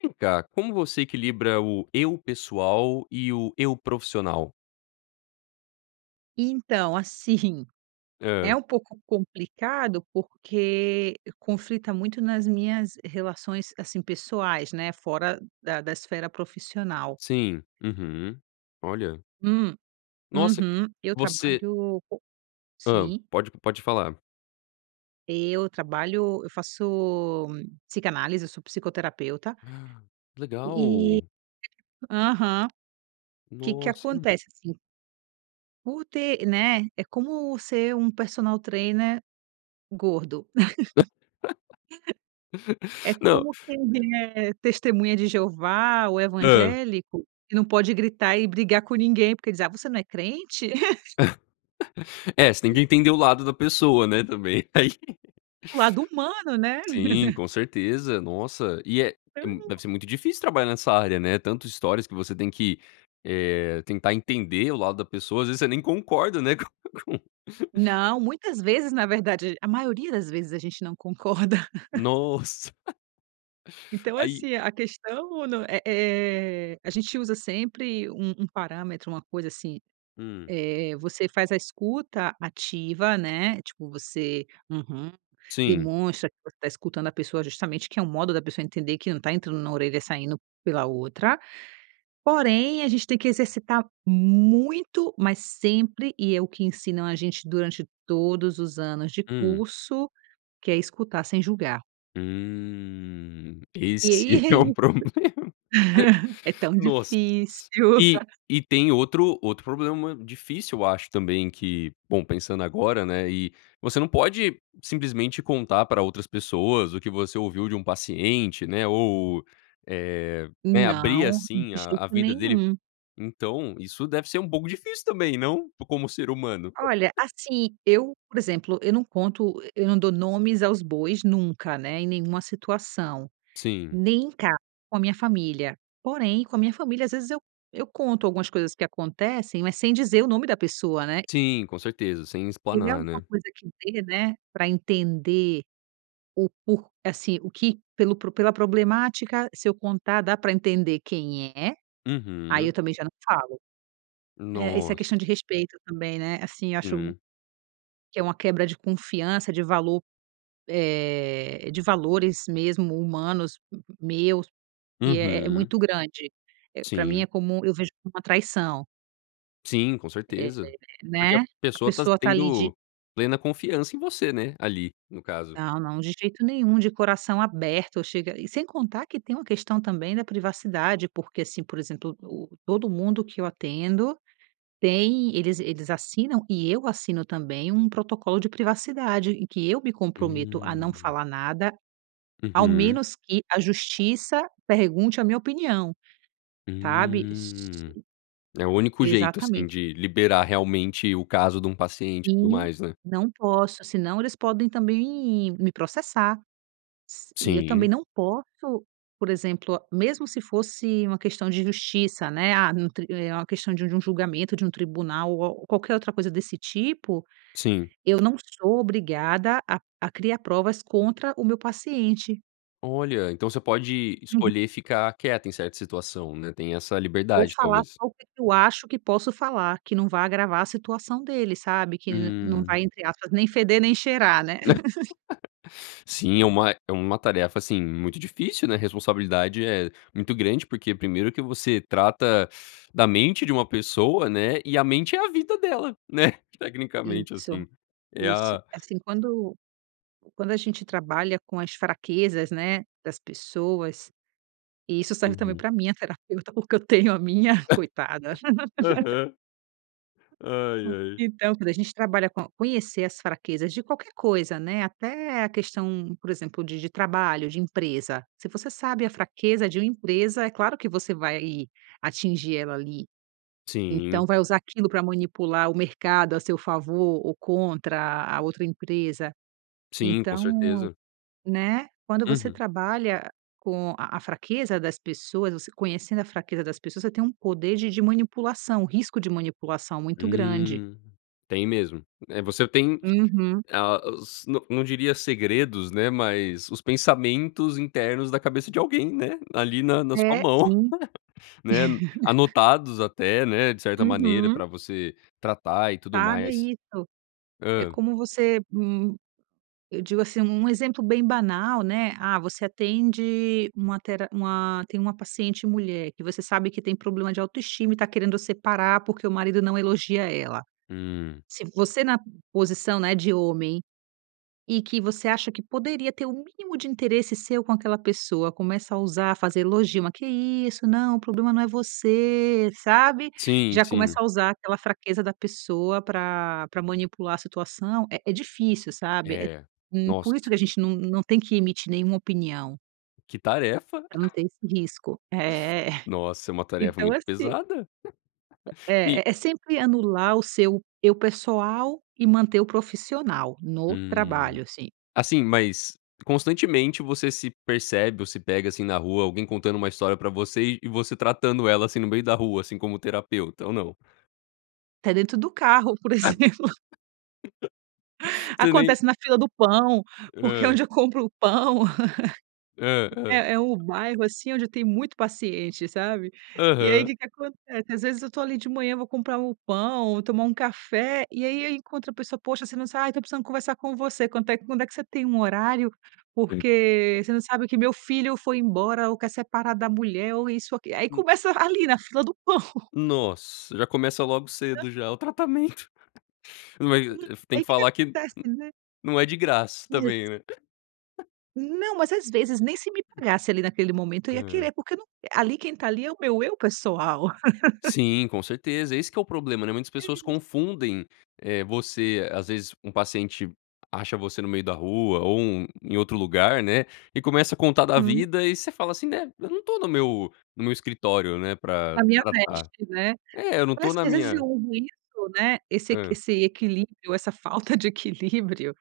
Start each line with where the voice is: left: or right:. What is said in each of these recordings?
left: Vem cá, como você equilibra o "eu pessoal" e o "eu profissional"?
right: Então, assim, é
left: Hã.
right: um pouco complicado, porque conflita muito nas minhas relações, assim, pessoais, né, fora da da esfera profissional.
left: Sim. Uhum. Olha.
right: Hum,
left: Nossa,
right: uhum, eu
left: você
right: trabalho com
left: Hã,
right: sim
left: pode pode falar.
right: Eu trabalho eu faço psicanálise, eu sou psicoterapeuta...
left: Ah,
right: e
left: legal!
right: aham que que
left: Nossa!
right: acontece assim por ter né, é como ser um personal trainer gordo. É
left: Não
right: como quem é testemunha de Jeová ou
left: Hã.
right: evangélico que não pode gritar e brigar com ninguém, porque diz: "Ah, você não é crente?".
left: É, você tem que entender o lado da pessoa, né, também aí.
right: O lado humano, né.
left: Sim, com certeza, nossa, e é é m
right: Então!
left: deve ser muito difícil trabalhar nessa área, né, tanto histórias que você tem que, eh, tentar entender o lado da pessoa, às vezes você nem concorda, né, com com
right: Não, muitas vezes, na verdade, a ge a maioria das vezes a gente não concorda.
left: Nossa!
right: Então, é
left: Aí
right: assim, a questão não é é, a gente usa sempre um um parâmetro, uma coisa assim,
left: Hum.
right: eh, você faz a escuta ativa, né, tipo você: "Uhum",
left: Sim.
right: demonstra que você tá escutando a pessoa justamente que é o modo da pessoa entender que não tá entrando na orelha, saindo pela outra. Porém, a gente tem que exercitar muito, mas sempre e é o que ensinam a gente durante todos os anos de
left: Hum.
right: curso, que é escutar sem julgar.
left: Hum,
right: E
left: esse
right: aí é
left: é o
right: i
left: problema,
right: é tão
left: nossa,
right: difícil.
left: e e tem outro outro problema difícil eu acho também que, bom, pensando agora, né, e você não pode simplesmente contar pra outras pessoas o que você ouviu de um paciente, né, ou, eh, né, abrir
right: Não, de
left: assim a
right: jeito
left: a vida dele,
right: nenhum.
left: então isso deve ser um pouco difícil também, não? Como ser humano.
right: Olha, assim, eu, por exemplo, eu não conto, e eu não dou nomes aos bois nunca, né, em nenhuma situação,
left: Sim.
right: nem em casa com a minha família. Porém, com a minha família, às vezes eu eu conto algumas coisas que acontecem, mas sem dizer o nome da pessoa, né?
left: Sim, com certeza, sem
right: Teria
left: explanar,
right: alguma
left: né?
right: coisa que dê, né, pra entender o por assim, o que pelo pro pela problemática, se eu contar, dá para entender quem é, aí eu
left: Uhum.
right: também já não falo. Eh, isso é
left: Nossa.
right: questão de respeito também, né, assim, eu acho
left: Sim.
right: que é uma quebra de confiança, de valor, eh, de valores mesmo humanos meus que é é
left: Uhum.
right: muito grande, eh, pra mim, é
left: Sim.
right: como eu vejo como uma traição.
left: Sim, com
right: É,
left: certeza, porque
right: né,
left: a
right: a
left: pessoa tá
right: pessoa tá ali
left: tendo
right: de
left: plena confiança em você, né ali no caso.
right: Não, não, de jeito nenhum, de coração aberto. Eu chega e sem contar que tem uma questão também da privacidade, porque assim, por exemplo, o todo mundo que eu atendo tem eles eles assinam e eu assino também um protocolo de privacidade em que eu me comprometo a não
left: Hum.
right: falar nada, ao
left: Uhum.
right: menos que a Justiça pergunte a minha opinião, sabe. S
left: Hum, é o único jeito, assim,
right: exatamente.
left: de liberar realmente o caso de um paciente e tudo
right: E
left: mais, né.
right: não posso, se não eles podem também me processar s e eu também
left: Sim.
right: não posso, por exemplo, mesmo se fosse uma questão de justiça, né. Ah, no tri é uma questão de um um julgamento, de um tribunal ou a ou qualquer outra coisa desse tipo,
left: Sim.
right: eu não sou obrigada a-a criar provas contra o meu paciente.
left: Olha, então você pode
right: Uhum.
left: escolher ficar quieta em certa situação, né. Tem essa
right: Ou
left: liberdade,
right: falar
left: talvez.
right: só o que que eu acho que posso falar, que não vai agravar a situação dele, sabe, que el não
left: Hum.
right: vai, entre aspas, nem feder nem cheirar, né.
left: Sim, é uma é uma tarefa, assim, muito difícil, né. A responsabilidade é muito grande, porque primeiro que você trata da mente de uma pessoa, né. E a mente é a vida dela, né. Tecnicamente,
right: Isso
left: assim, é
right: isso.
left: a
right: É assim, quando quando a gente trabalha com as fraquezas, né, das pessoas, e isso serve também
left: Uhum.
right: pra minha terapeuta, porque eu tenho a minha. Coitada.
left: Aham. Ai,
right: Hum,
left: ai.
right: então, quando a gente trabalha com conhecer as fraquezas de qualquer coisa, né. Até a questão, por exemplo, de de trabalho, de empresa. Se você sabe a fraqueza de uma empresa, é claro que você vai atingir ela ali.
left: Sim.
right: Então, vai usar aquilo pra manipular o mercado a seu favor ou contra a outra empresa.
left: Sim, com
right: Então,
left: certeza.
right: né, quando você
left: Uhum.
right: trabalha com a a fraqueza das pessoas, você conhecendo a fraqueza das pessoas, você tem um poder de de manipulação, um risco de manipulação muito grande.
left: Hum, tem mesmo. Eh, você tem
right: Uhum.
left: a os n não diria segredos, né, mas os pensamentos internos da cabeça de alguém, né, ali na na sua
right: É,
left: mão,
right: sim.
left: né, anotados até, né, de certa maneira
right: Uhum.
left: pra você tratar e tudo
right: Sabe, é
left: mais.
right: isso, é
left: Hã.
right: como você m eu digo, assim, um exemplo bem banal, né. Ah, você atende uma tera uma tem uma paciente mulher que você sabe que tem problema de autoestima e tá querendo separar, porque o marido não elogia ela.
left: Hum.
right: Se você na posição, né, de homem e que você acha que poderia ter o mínimo de interesse seu com aquela pessoa, começa a usar fazer elogio. "Mas que é isso? Não. O problema não é você", sabe,
left: Sim,
right: já começa
left: sim.
right: a usar aquela fraqueza da pessoa pra pra manipular a situação, é é difícil, sabe. Eh,
left: É,
right: hum,
left: nossa!
right: por isso que a gente não não tem que emitir nenhuma opinião.
left: Que tarefa.
right: Pra não ter esse risco. É.
left: Nossa, é uma tarefa
right: Então,
left: muito
right: assim
left: pesada.
right: Hã.
left: E
right: É é sempre anular o seu eu pessoal e manter o profissional no
left: Hum.
right: trabalho, assim.
left: Assim, mas constantemente você se percebe ou se pega assim na rua, alguém contando uma história pra você e você tratando ela assim, no meio da rua, assim, como terapeuta? Ou não?
right: Até dentro do carro, por exemplo.
left: Você nem
right: Acontece na fila do pão, porque
left: Hã.
right: onde eu compro o pão
left: Hã, hã.
right: É, é um bairro assim onde eu tenho muito paciente, sabe. E aí o
left: Aham.
right: que que acontece? Às vezes, eu tô ali de manhã, vou comprar um pão, tomar um café e aí eu encontro a pessoa. "Poxa, você não sabe ah, estou precisando conversar com você. Quanto é que quando é que você tem um horário,
left: [unintelligible]
right: porque você não sabe que meu filho foi embora ou quer separar da mulher ou isso aquil". Aí
left: Hum.
right: começa a ali, na fila do pão.
left: Nossa. Já começa logo
right: Pra
left: cedo já o tratamento Ma eh,
right: Uhum.
left: tem
right: Aí
left: que
right: que que
left: falar que n
right: acontece, né?
left: nu não é de graça também,
right: [unintelligible]
left: né?
right: Não, mas, às vezes, nem se me pagasse ali naquele momento eu ia
left: Hã.
right: querer porque não q ali, quem tá ali, é o meu eu pessoal.
left: Sim, com certeza. Esse que é o problema, né. Muitas pessoas
right: E
left: confundem, eh, você, às vezes, um paciente acha você no meio da rua ou um em outro lugar, né, e começa a contar da
right: Uhum.
left: vida e você fala assim, né: "Eu não tô no meu no meu escritório, né, pra
right: A minha
left: tratar“.
right: veste, né.
left: É. Eu não tô
right: Parece
left: na
right: que, às vezes, eu
left: minha
right: uso isso, né. Esse equi
left: Hã.
right: esse equilíbrio, essa falta de equilíbrio,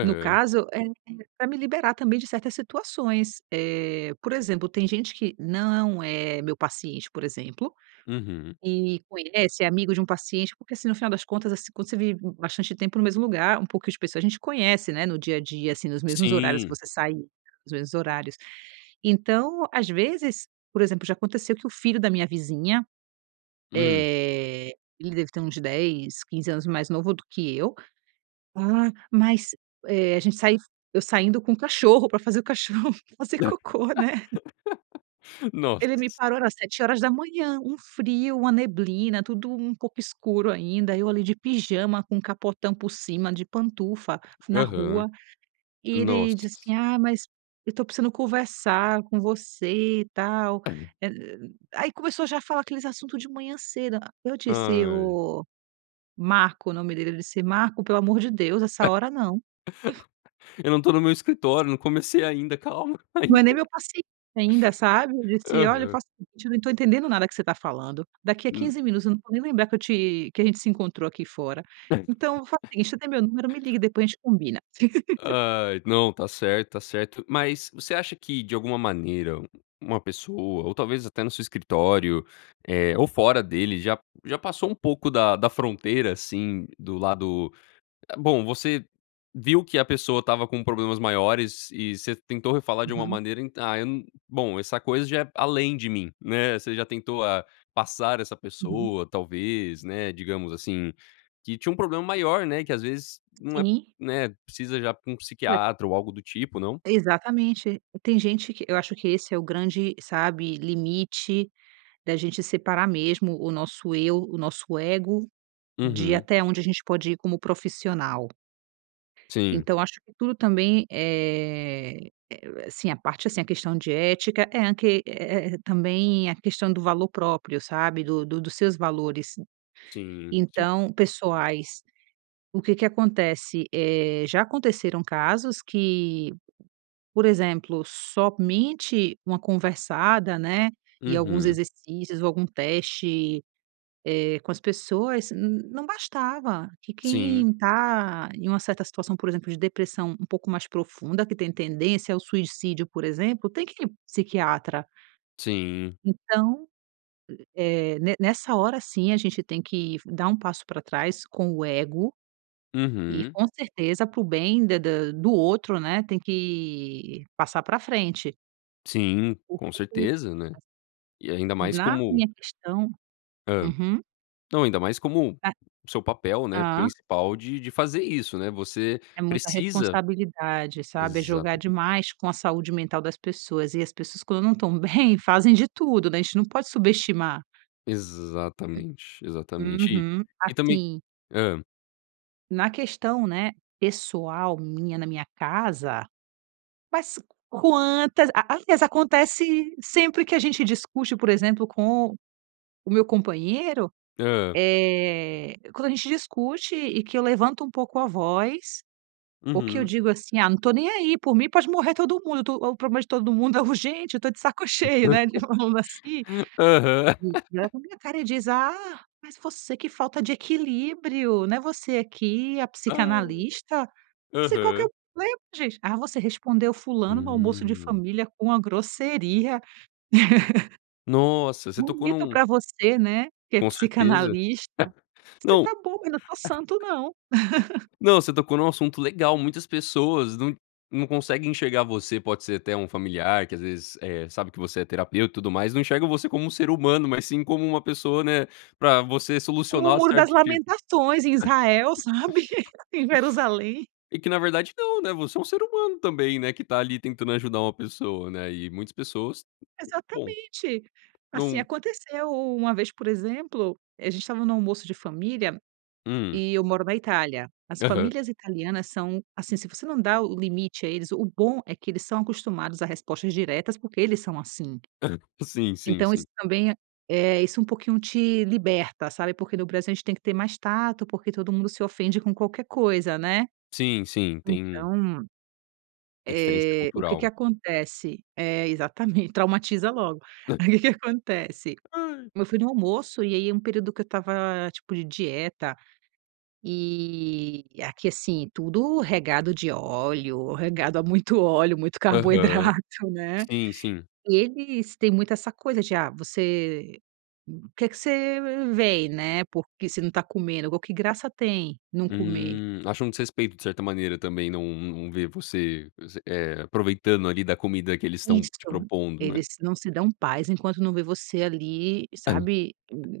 right: no caso, é é pra me liberar também de certas situações. Eh, por exemplo, tem gente que não é meu paciente, por exemplo,
left: Uhum.
right: e conhece, é amigo de um paciente, porque, assim, no final das contas, assim, quando você vive b bastante tempo no mesmo lugar, um pouco as pessoas, a gente conhece, né. No dia a dia, assim, nos mesmos horários, que
left: Sim.
right: você sair. Nos mesmos horários. Então, às vezes, por exemplo, já aconteceu que o filho da minha vizinha,
left: Hum.
right: eh, ele deve ter uns 10, 15 anos mais novo do que eu. "Ah, mas" eh, a gente sain eu saindo com o cachorro pra fazer o cachorro fazer cocô, né?
left: Nossa.
right: Ele me parou era 7h. Um frio, uma neblina, tudo um pouco escuro ainda. Eu ali de pijama, com um capotão por cima, de pantufa na
left: Aham.
right: rua e ele disse
left: Nossa.
right: assim: "Ah, mas eu tô precisando conversar com você e tal
left: [unintelligible]
right: eh aí começou já a falar aqueles assuntos de manhã cedo. A eu disse:
left: Ai.
right: "Oh Marco", o nome dele, eu disse: "Marco, pelo amor de Deus, essa hora não".
left: "Eu não tô no meu escritório. Não comecei ainda. Calma. Ainda".
right: Não é nem meu paciente ainda, sabe. Eu disse: "Olha,
left: Aham.
right: faça o seguinte, eu não tô entendendo nada que você tá falando. Daqui a
left: Hum.
right: 15 minutos eu não vou nem lembrar que eu te que a gente se encontrou aqui fora. Então, faz o
left: [unintelligible]
right: seguinte: você tem meu número, me liga e depois a gente combina".
left: Ai. Não, tá certo, tá certo. Mas, você acha que de alguma maneira, u uma pessoa ou talvez até no seu escritório, eh, ou fora dele, já já passou um pouco da da fronteira assim do lado, hã bom, você viu que a pessoa estava com problemas maiores e você tentou re falar de uma
right: Uhum.
left: maneira, "Ent ah, eu num bom, essa coisa já é além de mim", né. Você já tentou a passar essa
right: Uhum.
left: pessoa, talvez, né, digamos, assim. Que tinha um problema maior, né, que, às vezes, não é
right: Sim.
left: né, precisa já pra um
right: Olha...
left: psiquiatra ou algo do tipo, não?
right: Exatamente. Tem gente que eu acho que esse é o grande, sabe, limite da gente separar mesmo o nosso eu, o nosso ego de
left: Uhum.
right: até onde a gente pode ir como profissional.
left: Sim.
right: Então, eu acho que tudo também, eh eh, assim, a parte assim, a questão de ética é a que é é é também a questão do valor próprio, sabe do do dos seus valores,
left: Sim, sim.
right: então pessoais. O que que acontece? Eh, já aconteceram casos que, por exemplo, somente uma conversada, né, e alguns
left: Uhum.
right: exercícios ou algum teste, eh, com as pessoas, n não bastava que
left: Sim.
right: quem tá em uma certa situação, por exemplo, de depressão um pouco mais profunda, que tem tendência ao suicídio, por exemplo, tem que ir num psiquiatra.
left: Sim.
right: Então, eh, ne nessa hora, sim, a gente tem que dar um passo pra trás com o ego. E
left: Uhum.
right: com certeza para o bem da da do outro, né, tem que passar pra frente.
left: Sim, com certeza, né?
right: [unintelligible]
left: E ainda mais
right: Na
left: como
right: minha questão
left: Hã.
right: uhum.
left: Não, ainda mais como,
right: Ah.
left: o seu papel, né,
right: Ah.
left: principal de de fazer isso, né, você
right: É muita
left: precisa.
right: responsabilidade, sabe, é jogar
left: Exatamente.
right: demais com a saúde mental das pessoas e as pessoas, quando não estão bem, fazem de tudo, né, a gente não pode subestimar.
left: Exatamente, exatamente, e
right: Uhum,
left: e também
right: assim
left: hã.
right: na questão, né, pessoal minha, na minha casa, mas quantas a alias, acontece sempre que a gente discute, por exemplo, com o meu companheiro,
left: Hã.
right: eh, quando a gente discute e que eu levanto um pouco a voz, ou que eu
left: Uhum.
right: digo assim: "Ah, não tô nem aí, por mim pode morrer todo mundo, eu tô o problema de todo mundo é urgente, eu tô de saco cheio", né, de falando assim.
left: Aham.
right: [unintelligible] E olha pra minha cara e diz: "Ah, mas você, que falta de equilíbrio, né, você que é a
left: Ai.
right: psicanalista?". Você qual que é
left: Aham.
right: né, gente, "ah, você respondeu o fulano no almoço de
left: Hum.
right: família com a grosseria".
left: Nossa. Você tocou
right: "Bonito
left: num
right: pra você, né, que é
left: Com certeza.
right: psicanalista". Você tá
left: Não,
right: bom, eu não tô santo, não.
left: não, você tocou num assunto legal, muitas pessoas não não conseguem enxergar você, pode ser até um familiar que às vezes, eh, sabe que você é terapeuta e tudo mais, não enxerga você como um ser humano, mas sim como uma pessoa, né, pra você
right: Como o
left: solucionar
right: "Muro das
left: certo tipo.
right: Lamentações" em Israel, sabe, em Jerusalém.
left: E que na verdade não, né, você é um ser humano também, né, que tá ali tentando ajudar uma pessoa, né, e muitas pessoas bom.
right: Exatamente. Assim,
left: Num
right: aconteceu u uma vez, por exemplo, a gente estava no almoço de família
left: Hum.
right: e eu moro na Itália. As
left: Aham.
right: famílias italianas são assim, se você não dá o o limite a eles o bom é que eles são acostumados a respostas diretas, porque eles são assim.
left: Hã. Sim, sim,
right: Então
left: sim.
right: isso também é, isso um pouquinho te liberta, sabe, porque no Brasil a gente tem que ter mais tato, porque todo mundo se ofende com qualquer coisa, né?
left: Sim, sim, tem
right: Então,
left: a diferença
right: eh, o que que
left: cultural.
right: acontece é, exatamente, traumatiza logo.
left: Né?
right: Aí o que que acontece,
left: Ai.
right: eu fui no almoço e aí é um período que eu estava tipo de dieta e aqui, assim, tudo regado de óleo, regado a muito óleo, muito
left: Aham.
right: carboidrato, né.
left: Sim, sim.
right: Eles têm muito essa coisa de "ah, você que que você vem? Né, porque você não tá comendo, igual, que graça tem não comer?".
left: Hum, acham um desrespeito, de certa maneira, também não não ver você você, eh, aproveitando ali da comida que eles estão
right: Isso.
left: te propondo, né?
right: Eles não se dão paz enquanto não vê você ali,
left: Hã.
right: sabe, hum,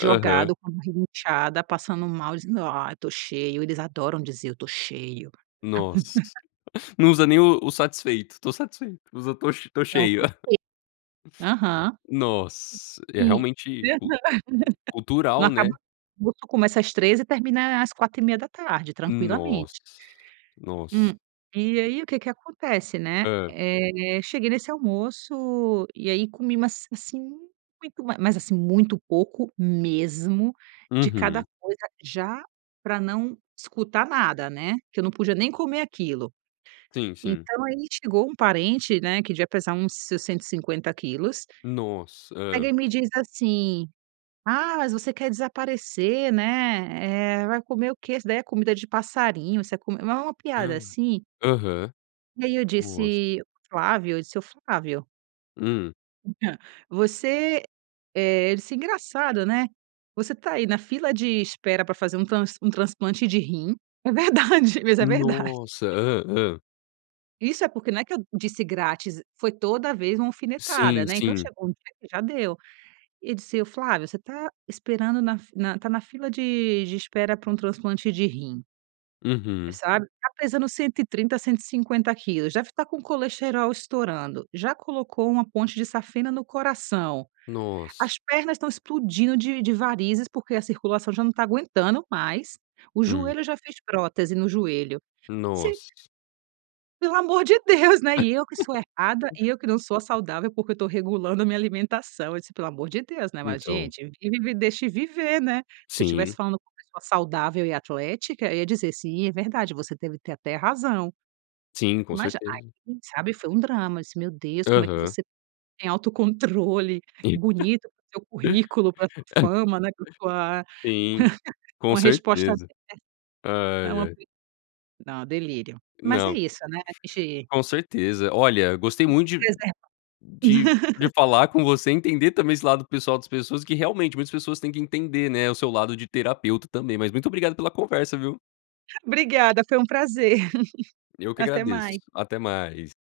left: Aham.
right: com a barriga inchada, passando mal, dizendo: "Ai, tô cheio". Eles adoram dizer "eu tô cheio".
left: Nossa. Não usa nem o o "satisfeito"? "Tô satisfeito". Usa "tô ch tô
right: Não,
left: cheio".
right: muito fe aham.
left: Nossa, é
right: Sim.
left: realmente
right: E aham.
left: cul
right: Não
left: cultural, né?
right: acaba [unintelligible] começa às 15:00 e termina à às 16:30,
left: Nossa,
right: tranquilamente.
left: nossa.
right: Hum, e
left: E
right: aí o que que acontece, né?
left: Hã.
right: Eh, cheguei nesse almoço e aí comi, mas, assim, muito ma mas assim muito pouco mesmo de cada
left: Uhum.
right: coisa, já pra não escutar nada, né? Que eu não podia nem comer aquilo.
left: Sim, sim.
right: Então aí chegou um parente, né, que devia pesar uns seus 150 quilos,
left: Nossa,
right: pega
left: hã.
right: e me diz assim: "Ah, mas você quer desaparecer, né? Eh, vai comer o quê? Isso daí é comida de passarinho, você é com", mas é uma piada assim
left: Aham.
right: e aí eu
left: Nossa.
right: disse: "Flávio", eu disse: "O Flávio"
left: Hum.
right: [unintelligible] "Você eh, isso é engraçado, né, você tá aí na fila de espera pra fazer um trans um transplante de rim", é verdade, mas é verdade.
left: Nossa, hã, hã.
right: Isso é porque não é que eu disse: "grátis", foi toda vez uma alfinetada,
left: Sim,
right: né, então
left: sim.
right: chegou um dia que já deu e disse: "Flávio, você tá esperando na fi na tá na fila de de espera pra um transplante de rim".
left: Uhum.
right: "Sabe? Tá pesando 130, 150 quilos, deve tá com o colesterol estourando, já colocou uma ponte de safena no coração,
left: Nossa.
right: as pernas estão explodindo de de varizes, porque a circulação já não tá aguentando mais, o
left: Hum.
right: joelho, já fez prótese no joelho se",
left: Nossa.
right: "pelo o amor de Deus, né. E eu que sou a errada? E eu que não sou a saudável? Porque eu tô regulando a minha alimentação". Eu disse: "Pelo amor de Deus, né?", mas
left: Então.
right: gente, vive e me deixe viver, né? Se eu tivesse
left: Sim.
right: falando com uma pessoa saudável e atlética, eu ia dizer: "Sim, é verdade, você deve ter até razão".
left: Sim, com
right: Mas aí,
left: certeza.
right: hum, sabe, foi um drama, eu disse: "Meu Deus, como é que
left: Aham.
right: você tem autocontrole
left: [unintelligible]
right: bonito para o seu currículo, para a sua fama, né, pra sua
left: Sim, com
right: uma resposta
left: certeza.
right: de" é
left: Ai
right: uma
left: ai.
right: não, é delírio, mas é
left: Não.
right: isso, né, ge
left: Com certeza, olha, gostei
right: Tem que
left: muito
right: se
left: de
right: preservar.
left: de de falar com você e entender também esse lado pessoal das pessoas que, realmente, muitas pessoas tem que entender, né, o seu lado de terapeuta também, mas muito obrigado pela conversa, viu?
right: Obrigada, foi um prazer,
left: Eu que
right: até
left: agradeço,
right: mais.
left: até mais.